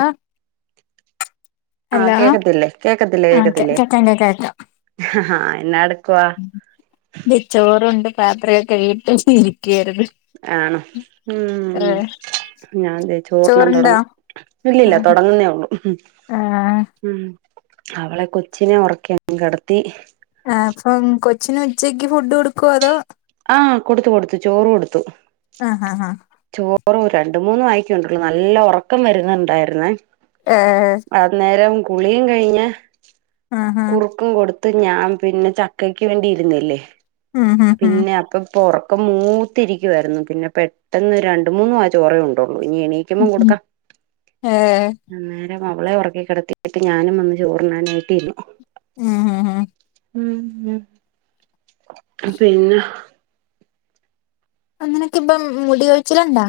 ആഹ ആഹ് കേക്കത്തില്ലേ കേക്കത്തില്ലേ ആഹ് കേക്കാം കേക്കത്തില്ലേ കേക്കാം ആഹ എന്നട ച്ചോറുണ്ട് പാത്രമൊക്കെകഴുകിയിട്ട് ഇരിയ്ക്കുവാരുന്നു ആണോ ഉ ഞാൻ ചോറുണ്ണാൻ ചോറുണ്ടോ തുടങ്ങും ഇല്ലില്ല ആഹ് തുടങ്ങുന്നേ ഉള്ളൂ ആഹ് ഉ അവളെ കൊച്ചിനെ ഉറക്കി കിടത്തി ആഹ് അപ്പം കൊച്ചിന് ഉച്ചക്ക് ഫുഡ് കൊടുക്കോ അതോ ആഹ കൊടുത്തു കൊടുത്തു ചോറ് കൊടുത്തു ആഹ് ആഹ് ആഹ് ചോ റ രണ്ട മൂന്ന് വായിക്കോണ്ടുള്ളു നല്ല ഉറക്കം വരുന്നുണ്ടായിരുന്നേ ഏഹ് അന്നേരം കുളിയും കഴിഞ്ഞു ആഹ് ആഹ് കുറുക്കും കൊടുത്ത് ഞാൻ പിന്നെ ചക്കയ്ക്ക് വേണ്ടിയിരുന്നല്ലേ ഉം ഉം ഉം പിന്നെ അപ്പൊ ഒക്കെ മൂത്തിരിക്കുമായിരുന്നു പിന്നെ പെട്ടെന്ന് രണ്ടു മൂന്നു വായ ചോറെ ഉണ്ടോള്ളൂ ഉം എണീക്കുമ്പോ ഉം കൊടുക്കാം ഏഹ് അന്നേരം അവളെ ഉറക്കി കിടത്തിട്ട് ഞാനും വന്ന് ചോറിനാനായിട്ടിരുന്നു ഉം ഹഹ് ഉ ഉ പിന്നെ അനക്കിപ്പോ മുടി ചോഴിച്ചിലുണ്ടാ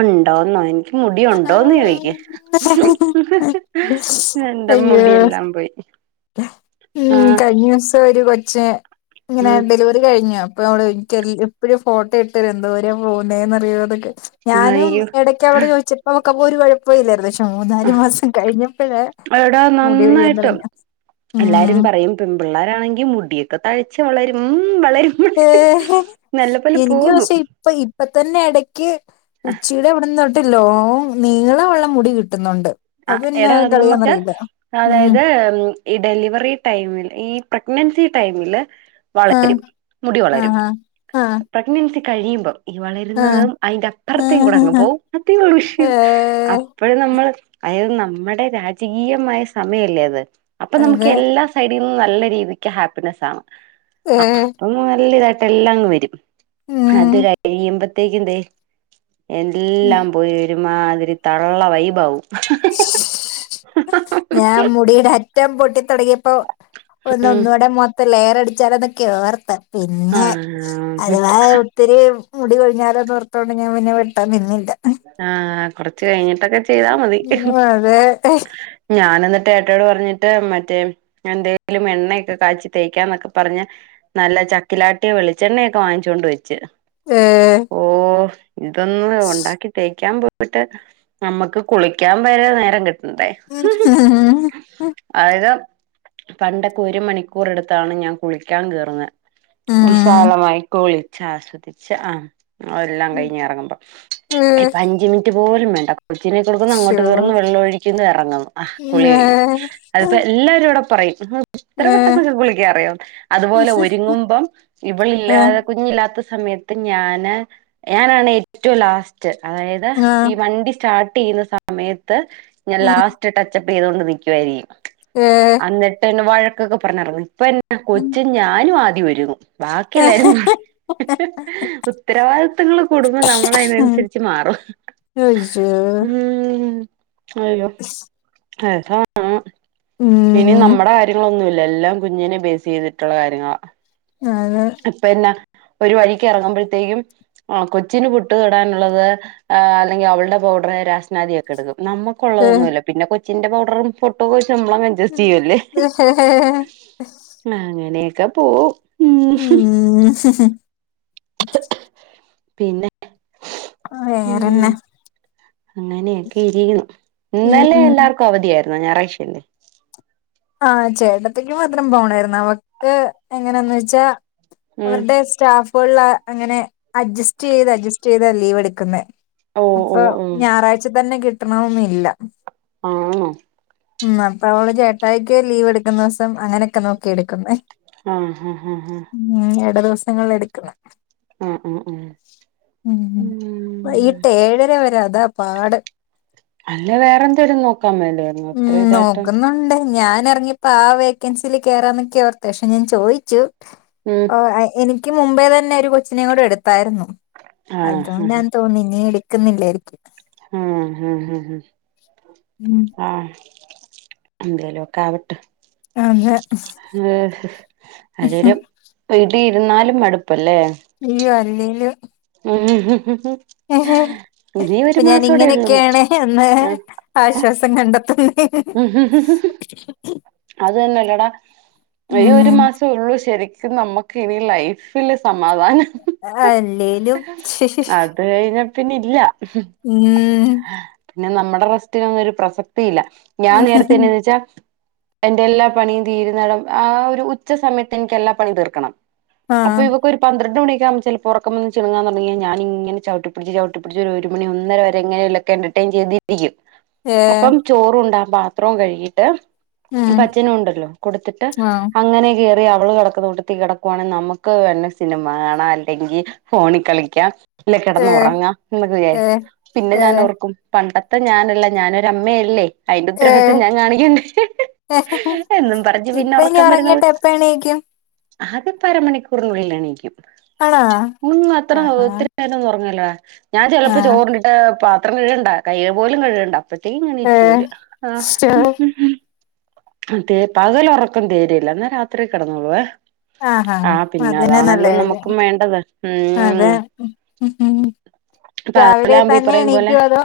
ഉണ്ടോന്നോ എ മുടി ഉണ്ടോന്ന് ചോദിക്ക എന്ത അയ്യോ മുടിയെല്ലാം പോയി ഉം ആഹ് കഴിഞ്ഞ ദിവസം ഒരു കൊച്ച ഇങ്ങനെ ഉം ഡെലിവറി കഴിഞ്ഞ അപ്പൊ അവിടെ എനിക്ക് എ എപ്പഴും ഫോട്ടോ ഇട്ടു തരും എന്തോരം പോകുന്നെ അറിയോന്നൊക്കെ ഞാനും അയ്യോ ഇടക്ക് അവിടെ ചോദിച്ചപ്പോ ക്കപ്പോ ഒരു കുഴപ്പവുമില്ലായിരുന്നു പക്ഷെ മൂന്നാല് ആഹ് മാസം കഴിഞ്ഞപ്പോഴ എടാ മുടി കൊഴിയാൻ നന്നായിട്ടും തുടങ്ങിയ എല്ലാരും പറയും പെൺപിള്ളേരാ ണെങ്കി മുടിയൊക്കെ തഴച്ച് വളരും വളരും നല്ല പോലെ എനക്ക് പോകും പക്ഷെ ഇപ്പൊ ഇപ്പ തന്നെ ഇടക്ക് ഉച്ചീടെ ഇവിടെന്ന് തൊട്ട് ലോങ് നീളവെള്ളം മുടി കിട്ടുന്നുണ്ട് ആ അത് പിന്നെ എടാ നമുക്ക് കളിയാന്നറിയില്ല ഉം അതായത് ഈ ഡെലിവറി ടൈമിൽ ഈ പ്രഗ്നൻസി ടൈമില് ആഹ് വളരും മുടി വളരും ആഹ് ആഹ് പ്രഗ്നൻസി കഴിയുമ്പം ഈ ആഹ് വളരുന്നതും അതിന്റെ അപ്പുറത്തേയും കൂടിയങ്ങു ആഹ് പോവും അധഷ ഏഹ് അപ്പം നമ്മൾ അതായത് നമ്മുടെ രാജകീയമായ സമയല്ലേ അത് അപ്പൊ നമുക്ക് അതെ എല്ലാ സൈഡിൽന്നും നല്ല ജീവിക്ക ഹാപ്പിനെസാണ് ഏഹ് അപ്പ നല്ല ഇതായിട്ട് എല്ലാമങ്ങുവരും അത് ഉം കഴിയുമ്പോത്തേക്ക ദേ എല്ലാം പോയി വരും മാതിരി തള്ള വൈബാവവും ഞാൻ മുടിയുടെ അറ്റം പൊട്ടി തുടങ്ങിയപ്പൊ ഒന്ന് ഉം ഒന്നൂടെ മൊത്ത ഇ ലെയർ അടിച്ചാലോന്നൊക്കെ ഓർത്തു പിന്നെ ആ അതുവ ഒത്തിരി മുടി കഴിഞ്ഞാലോന്നോർത്തതു കൊണ്ട് ഞാൻ വെട്ടാൻ നിന്നില്ല ആഹ കൊറച്ച കഴിഞ്ഞിട്ടൊക്കെ ചെയ്താ മതി ഉം, അതെ ഞാന എന്നിട്ട് ഏട്ടോട് പറഞ്ഞിട്ട് മറ്റേ എന്തെലും എണ്ണയൊക്കെ കാച്ചി തേക്കാ എന്നൊക്കെ പറഞ്ഞ നല്ല ചക്കിലാട്ടിയെ വെളിച്ചെണ്ണയക്കെ വാങ്ങിച്ചൊണ്ട് വെച്ച് ഏഹ് ഓ ഇതൊന്ന ഉണ്ടാക്കി ൻ പോയിട്ട് നമുക്ക് കുളിക്കാൻ വരെ നേരം കിട്ട ഉം അതാ യത് പണ്ടൊക്ക ഒരു മണിക്കൂറെടുത്താണ് ഞാൻ കുളിക്കാൻ കേയറുന്നത് വിശാലമായി കുളിച്ചാസ്വദിച്ച ആ ത എല്ലാം ഉം. കഴിഞ്ഞഞ് ഇറങ്ങുമ്പോ ഏഹ് ഇപ്പോ അഞ്ചു മിനിറ്റ് പോലും വേണ്ട കൊച്ചിനെ കൊടുക്കുന്നു ശോ അങ്ങോട്ട് കയറുന്ന് വെള്ളം ഒഴിക്കുന്നു ഇറങ്ങുന്നു ആ കുളി ഏഹ് കഴിഞ്ഞു അതിപ്പോ എല്ലാവരും ഇവിടെ പറ ഇത്ര ഏഹ് പെട്ടെന്ന്ക്ക കുളിക്കാ അറിയോ അതുപോലെ ഒരുങ്ങുമ്പം ഏഹ് ഇവളില്ലാതെ കുഞ്ഞില്ലാത്ത സമയത്ത് ഞാന് ഞാനാണ് ഏറ്റവും ലാസ്റ്റ് അതായത് ആഹ് ഈ വണ്ടി സ്റ്റാർ് ചെയ്യുന്ന സമയത്ത് ഞാൻ ഉം ലാസ്റ്റ് ടച്ചപ്പ് ചെയ്തുകൊണ്ട് നിൽക്കുവായിരിക്കും ഏഹ് എന്നിട്ട് എന്നെ വഴക്കൊക്കെ പറഞ്ഞാർന്നു, ഇപ്പോ എന്നെ ഉം കൊച്ചും ഞാനും ആദ്യം ഒരുങ്ങും ബാക്കി എല്ലാരും ഉം ഉം ഉത്തരവാദിത്തങ്ങൾ കൂടുമ്പോ നമ്മൾ അയ്ൻ അനുസരിച് തിരിച്ച്മാറും അയ്യോ ഉം അയ്യോ അതാ ഇനി ഉം നമ്മുടെ കാര്യങ്ങളൊന്നുംല്ല എല്ലാം കുഞ്ഞിനെ ബേസ് ചെയ്തിട്ടുള്ള കാര്യങ്ങളാ അതെ ഇപ്പന്നെ ഒരു വഴിക്ക് ഇറങ്ങുമ്പോഴത്തേക്കും ആ കൊച്ചിന് പുട്ട് തടാനുള്ളത് അല്ലെങ്കിൽ അവളുടെ പൗഡർ രാശനാദി ഒക്കെ എടുക്കും നമ്മുക്ക ഏഹ് ഉള്ളതൊന്നുമല്ല പിന്നെ കൊച്ചിന്റെ പൗഡറും ഫുട്ട് ശമ്പളം അജസ്റ്റ് ചെയ്യോല്ലേ അങ്ങനെയൊക്കെ പോവും ഉം ഉം പിന്നെ ആ ഉം വേറെന്നാ അങ്ങനെയൊക്കെ ഇരിക്കുന്നു ഇന്നലെ ഉം എല്ലാർക്കും അവധിയായിരുന്നു. ഞായറാഴ്ച അല്ലെ ആഹ ചേട്ടത്തിക്ക് മാത്രം പോണായിരുന്നു. അവൾക്ക് എങ്ങനെയന്ന് വെച്ചാ ഉം അവരുടെ സ്റ്റാഫോൾ അങ്ങനെ അഡ്ജസ്റ്റ് ചെയ്ത് അഡ്ജസ്റ്റ് ചെയ്താ ലീവ് എടുക്കുന്നെ ഓ ഓ അപ്പൊ ഓ ഞായറാഴ്ച തന്നെ കിട്ടണമെന്നില്ല. ആണോ ഉം അപ്പോ അവൾ ചേട്ടായിക്ക് ലീവ് എടുക്കുന്ന ദിവസം അങ്ങനെയൊക്കെ നോക്കി എടുക്കുന്നെ ആഹ ഹഹ് ഹഹ ഹഹ രണ്ട് ദിവസങ്ങളിൽ എടുക്കുന്നെ ആഹ് ആഹ് ആഹ് ഊഊ, ഉം വൈകിട്ട് ഏഴര വരെ അത് അതാ പാട് അല്ല വേറെ എന്താലും നോക്ക് ഉം നോക്കുന്നുണ്ട് ഞാൻ ഇറങ്ങിയപ്പോ ആ വേക്കൻസിൽ കേയറാന്നൊക്കെ ഓർത്ത് പക്ഷെ ഞാൻ ചോദിച്ചു. ഉം ഓ എനിക്ക് എനിക്ക് മുമ്പേ തന്നെ ഒരു കൊച്ചിനെ കൂടെ എടുത്തായിരുന്നു ആഹ് അതുകൊണ്ടാ തോന്നി ഇനി എടു ക്കുന്നില്ലായിരിക്കും ഹം ഹ ഉം, ആഹ് എന്തേലും ഒക്കെ ആവട്ടെ അതെ ഏ അല്ലേലും വീട്ടിൽ ഇരുന്നാലും മടുപ്പല്ലേ അല്ലെങ്കിൽ ആആ ഇപ്പൊ ഞാൻ ഉള്ളൂന്ന് ഇങ്ങനെയൊക്കെയാണ് എന്ന് ആശ്വാസം കണ്ടെത്തുന്നു ഹ ഹ അത് തന്നെല്ലടാ ഈ ഒരു ഉം, മാസമേ ഉള്ളൂ ശരിക്കും നമ്മുക്ക് ഇനി ലൈഫില് സമാ മാധാനം, അല്ലേലും അത് കഴിഞ്ഞാ പിന്നെ ഇല്ല ഉം, പിന്നെ നമ്മുടെ റെസ്റ്റിലൊന്നും ഒരു പ്രസക്തിയില്ല ഞാൻ നേരത്തെന്നെയന്ന് വെച്ചാ എന്റെ എല്ലാ പണിയും തീരുന്നടം ആ ഒരു ഉച്ച സമയത്ത് എനിക്ക് എല്ലാ പണിയും തീർക്കണം. ആ അപ്പൊ ഇവൊക്ക ഒരു പന്ത്രണ്ട് മണി യാവുമ്പോ ചിലപ്പോ ഉറക്കം വന്നാ ചുങ്ങാന് തുടങ്ങുമ്പോ ചവിട്ടി പിടിച്ച് ചവിട്ടി പിടിച്ച് ഒരു മണി ഒന്നര വരെങ്ങെ എങ്ങനെലുംക്കൊരു ചെയ്തിപ്പിക്കും, ഏ അപ്പം ചോറണ്ടാ പാത്രം കഴുകിട്ട് ഉം, ഒപ്പാച്ചനും ഉണ്ടല്ലോ കൊടുത്തിട്ട് ആ അങ്ങനെ കേറിയ ഓൾ കിടക്കുന്ന കൂട്ടത്തിൽ കിടക്കുവാണെങ്കിൽ നമുക്ക് വെല്ല സിനിമ കാണാം അല്ലെങ്കിൽ ഫോണിൽ കളിക്കാം ഇല്ല കിടന്ന് ഏ ഉറങ്ങാ എന്നൊക്കെ ഏ വിചാരിക്കും, പിന്നെ ഏ ഞാനോർക്കും പണ്ട- ത്ത ഞാനല്ല ഞാനൊ ഒരുരമ്മയല്ലേ അയിന്റെ ഉത്തരവാദിത്തം ഞാൻ കാണിക്കണ്ടേ ഏ എന്നും പറഞ്ഞ് പിന്നെ ഇപ്പൊ ഇനി ഉറക്കം വരുന്ന ഉറങ്ങിട്ട് എപ്പ എണീക്കും അതിപ്പോ അരമണിക്കൂറിനുള്ളിൽ എണിക്കും ആണോ ഓനൊന്നും അത്ര ആഹാ ഒത്തിരി നേരവൊന്നും ഉറങ്ങുവേല ഞാൻ ചെലപ്പോ ആഹ് ചോറിണ്ടട്ട് പാത്രം കഴകണ്ട കയ്യ് പോലും കഴുകണ്ട അപ്പത്തേക്ക് ഇങ്ങ് എണീറ്റ് ഏഹ് പോരുക ആ ശോ അതേ പകല് ഉറക്കം തീരെയില്ല എന്നാ രാത്രി കിടന്നോളുവേ ആഹാ ആ പിന്നെ അതന്നെ നല്ല അതാണല്ലോ കാര്യം നമുക്കും വേണ്ടത് ഉം അതെ ഉം അപ്പൊ രാവിലെ അതെല്ലാം പോയി തന്നെ പറയും പോലെ എണീക്കോ അതോ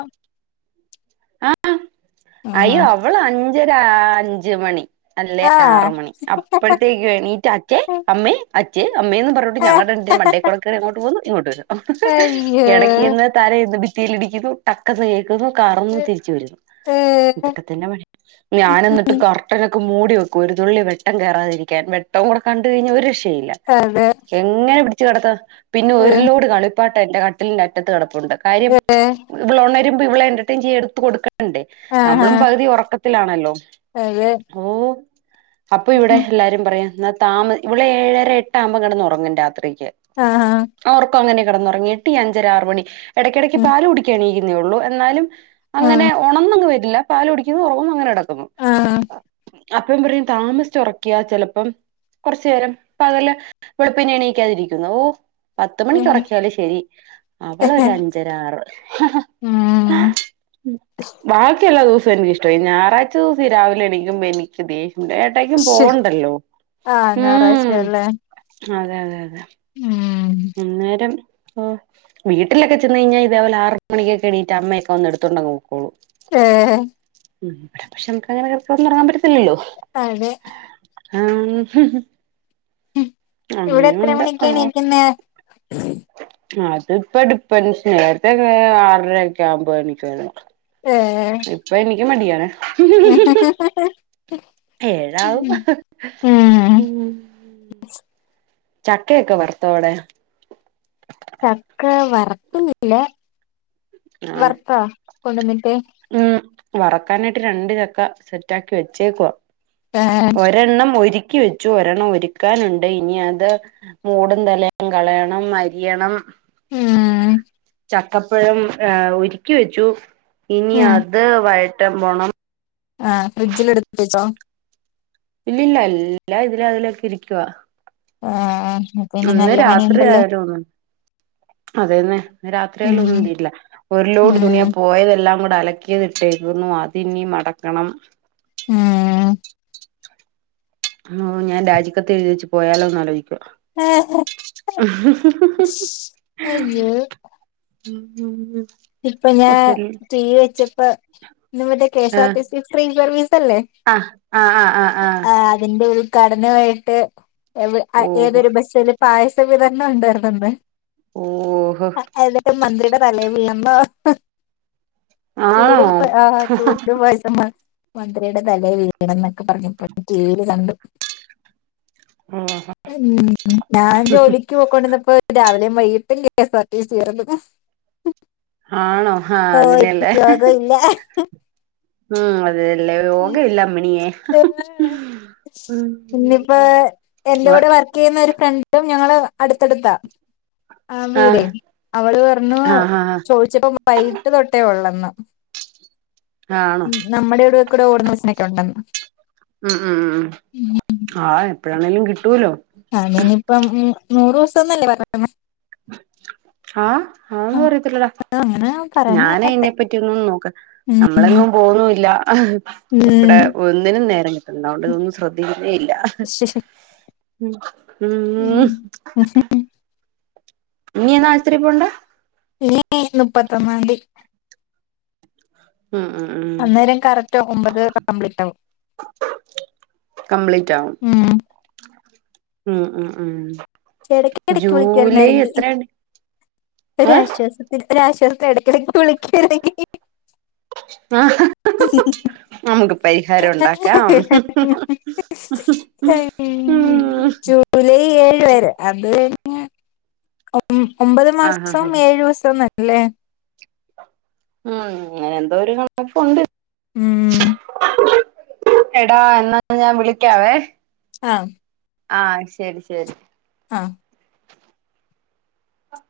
ആ ആഹ് അയ്യോ അവള് അഞ്ചര അഞ്ച് മണി അല്ലേ ആറ് മണി അപ്പഴത്തേക്ക് എണീറ്റ് അച്ചേ അമ്മേ അച്ചേ അമ്മേന്ന് പറഞ്ഞോട്ട് ആഹ് ഞങ്ങളുടെ അടു മണ്ടേക്കൂടൊക്കെ അങ്ങോട്ട് പോകുന്നു ഇങ്ങോട്ട് വരും അയ്യോ ഇടക്ക് ചെന്ന് തല ചെന്ന് ഭിത്തിയിൽ ഇടിക്കുന്നു ടക്കന്ന് കേ കാറുന്നു തിരിച്ചുവരുന്നു ഏഹ് ഇതൊക്കെ തന്നെ പണി ഞൻ എന്നിട്ട് കർട്ടനൊക്കെ മൂടി വെക്കും ഒരു തുള്ളി വെട്ടം കേറാതിരിക്കാൻ വെട്ടം കൂടെ കണ്ട് കഴിഞ്ഞാൽ ഒരു രെ ഇല്ല അതെ എങ്ങനെ പിടിച്ച് കിടത്താൻ പിന്നെ ഒരുലോട് കളിപ്പാട്ടം എന്റെ കട്ടിലിന്റെ അറ്റത്ത് കിട ഉണ്ട് കാര്യം ഇവൾ ഉണരുമ്പോ ഇവള് എന്റർടൈം ചെയ്യാൻ എടുത്ത് കൊടുക്കാ ണ്ടേ നമ്മളും പകുതി ഉറക്കത്തിലാണല്ലോ അതേ ഓ അപ്പൊ ഇവിടെ എല്ലാരും പറയും എന്ന താമ ഇവിടെ ഏഴര എട്ട് ആവുമ്പോ കിടന്നുറങ്ങും രാത്രി ആഹാ ഉറക്കം അങ്ങനെ കിടന്നുറങ്ങി എട്ടി അഞ്ചര ആറ് മണി ഇടയ്ക്കിടക്ക് പാല് കുടിക്കാൻ എണീക്കും ള്ളൂ എന്നാലും അങ്ങനെ ആഹ് ഉണർന്ന്‌ പോയിട്ടില്ല പാല് കുടിക്കുന്നു ഉറങ്ങുന്നു അങ്ങനെ കിടക്കുന്നു ആഹ് അപ്പം പറയും താമസിച്ച് ഉറക്കിയാ ചെലപ്പം കുറച്ചു നേരം പകല് വെളുപ്പിനെ എണീക്കാതിരിക്കുന്നു ഓ പത്തു മണിക്ക് ഉറക്കിയാലും ശെരി അവളൊര് അഞ്ചര ആറ് ഉം ബാക്കിയെല്ലാ ദിവ ഇപ്പോ എനിക്ക് ഇഷ്ടമായി ഞായറാഴ്ച്ച ദിവസം രാവിലെ എണിക്കുമ്പോ എനിക്ക് ദേ ഏട്ടായിക്കും ശോ പോകണ്ടല്ലോ ആഹ് ഉം ഞായറാഴ്ചയല്ലേ അതെ അതെ അതെ ഉം അന്നേരം വീട്ടിലൊക്കെ ചെന്ന് കഴിഞ്ഞാൽ ഇതേ പോലെ ആറ് മണിക്ക് ഒക്കെ എണീറ്റ് അമ്മയൊക്കെ വന്ന് എടുത്തോണ്ട് അങ്ങ് പൊക്കോളും ആഹ് ഉം ഇവിടെ പക്ഷെ നമക്ക് അങ്ങനെ കിടന്നുറങ്ങാൻ പറ്റത്തില്ലല്ലോ അതെ ആ ഇവിടെ അങ്ങന എത്ര ഉണ്ട് മണിക്കാ ആ എണീക്കുന്നെ അതിപ്പോ [unintelligible] നേരത്തെയൊക്കെ ആറര ഒക്കെ ആവുമ്പോ എണീക്കുവാരുന്നു ഏഹ് ഇപ്പൊ എനിക്ക് മടിയാ [inaudible] ഏഴാവും ഉം ചക്കയൊക്കെ വറുത്തോവിടെ ചക്ക വറുക്കുന്നില്ല ആഹ് വറുത്താ കൊണ്ടുവന്നി ഉം വറക്കാനായിട്ട് രണ്ട് ചക്ക സെറ്റാക്കി വെച്ചേക്കുവാ ആഹ് ഒരെണ്ണം ഒരി ക്കി വെച്ചു വരണം ഒരുക്കാനുണ്ട് ഇനി അത് മൂടും തലയും കളയണം അരിയണം ഉം ചക്കപ്പഴം ഏഹ് ഒരുക്കി വെച്ചു ഇനി അത് വയറ്റം പോണം ആ ഫ്രിഡ്ജിൽ എടുത്ത് വച്ചോ ഇല്ലില്ല എല്ലാം ഇതിലെ അതിലെയൊക്കെ ഇരിക്കുവാ ആഹ് അപ്പൊ ഇനി ഒന്ന് നല്ല രാത്രി പണിയുണ്ടല്ലോ ആയാലോന്ന് അതേന്നെ ഇന്ന് രാത്രിയായാലും ഉം ഒന്നും തീരില്ല ഒരു ലോട് ഉം തുണി ആ പോയതെല്ലാം അലക്കിയതിട്ടേക്കുന്നു അതിനി മടക്കണം ഉം ഞാൻ രാജിക്കത്ത് എഴുതിവെച്ച് പോയാലോന്ന് ആലോചിക്കു [inaudible] അയ്യോ ഉം ഉം ഇപ്പൊ ഞാൻ ടി വി വെച്ചപ്പ ഇന്ന് മുതൽ KS R T C free service അല്ലേ ആഹ് ആഹ് ആഹ് ആഹ് ആഹ് ആഹ് ആ അതിന്റെ ഉദ്ഘാടനമായിട്ട് ഓഹോ ഏതൊരു ബസ്സിൽ പായസ വിതരണം ഉണ്ടായിരുന്നുന്ന് ഓഹ് തലേ വീണന്നോ ആണോ ചൂട് ആ ചൂട് പായസമ്മ മന്ത്രിയുടെ തലയെ വീണന്നൊക്കെ പറഞ്ഞിപ്പോൾ ടിവിയിൽ കണ്ടു ഓഹോ ഉം ഞാൻ ജോലിക്ക് പോയിക്കൊണ്ടിന്നപ്പോ രാവിലെയും വൈകിട്ടും K S R T C വരല് ആണോ ആഹ് ഓ ഇപ്പ അതിലല്ലേ യോഗം ഇല്ല ഉം അതെല്ലേ യോഗം ഇല്ല അമ്മണിയെ പിന്നയിപ്പോ എന്റെ ആഹ് കൂടെ വർക്ക് ചെയ്യുന്ന ഒരു ഫ്രണ്ടും ഞങ്ങള് അടുത്തടുത്താ ആ വീടെ ആഹ് അവള് പറഞ്ഞു ആഹ് ആഹ് ചോദിച്ചപ്പോ വൈകിട്ട് തൊട്ടേ ഉള്ളന്ന് ആണോ നമ്മുടെ ഇവിടെയക്കൂടെ ഓടുന്ന ബസിനൊക്കെ ഉണ്ടെന്ന് ഉം ഉം ഉം ആ എപ്പോഴാണേങ്കലും കിട്ടൂല്ലോ അങ്ങനാണേ ഇപ്പം നൂറ് ദിവസംന്നല്ലേ പറഞ്ഞേക്കുന്ന ആഹ് ആ ഒന്നും അറിയത്തില്ലടാ അങ്ങനെ പറഞ്ഞ ഞാന് കേട്ടെ അയിനെ പറ്റിയൊന്നു നോക്ക്‌ ഉം നമ്മളെങ്ങും പോന്നുമില്ല ഇവിടെ ഉം ഒന്നിനും നേരം കിട്ടുന്നില്ല അതൊണ്ട് ഇതൊന്നും ശ്രദ്ധിക്കുന്നേ ഇല്ല [inaudible] ഉം ഉം ഹ് ഇനിയെന്നാ ആശുത്രി പോണ്ടേ ഇനി മുപ്പത്തൊന്നാംതി ഉം ഉം ഉം അന്നേരം കറക്റ്റ് ഒമ്പത് കംപ്ലീറ്റാകും കംപ്ലീറ്റ് ആകും ഉം ഉം ഉം പക്ഷെ ഇടയ്ക്ക് ഇടയ്ക്ക് ജൂലൈ എത്രണ്ട് ഒരാശ്വാസത്തിന് ഒരാശ്വാസത്തി ഇടക്കിടക്ക് വിളിക്കല്ലെങ്കി ആഹാ ഹ് ഹ് നമുക്ക് പരിഹാരം ഉണ്ടാക്കാം ഹ് ഹ് ഹ് മ് ഹ് ജൂലൈ ഏഴ് വരെ അത് കഴിഞ്ഞ് ഒമ്പത് ആഹ് ആഹ് മാസം ആഹ് ഏഴു ദോസവും ല്ലേ ഉം അങ്ങനെ എന്തോ ഒരു കണക്കുണ്ട് ഉം എടാ എന്നാ ഞാൻ വിളിക്കാവേ ആഹ് ആഹ ശെരി ശെരി ആഹ് ആ [unintelligible]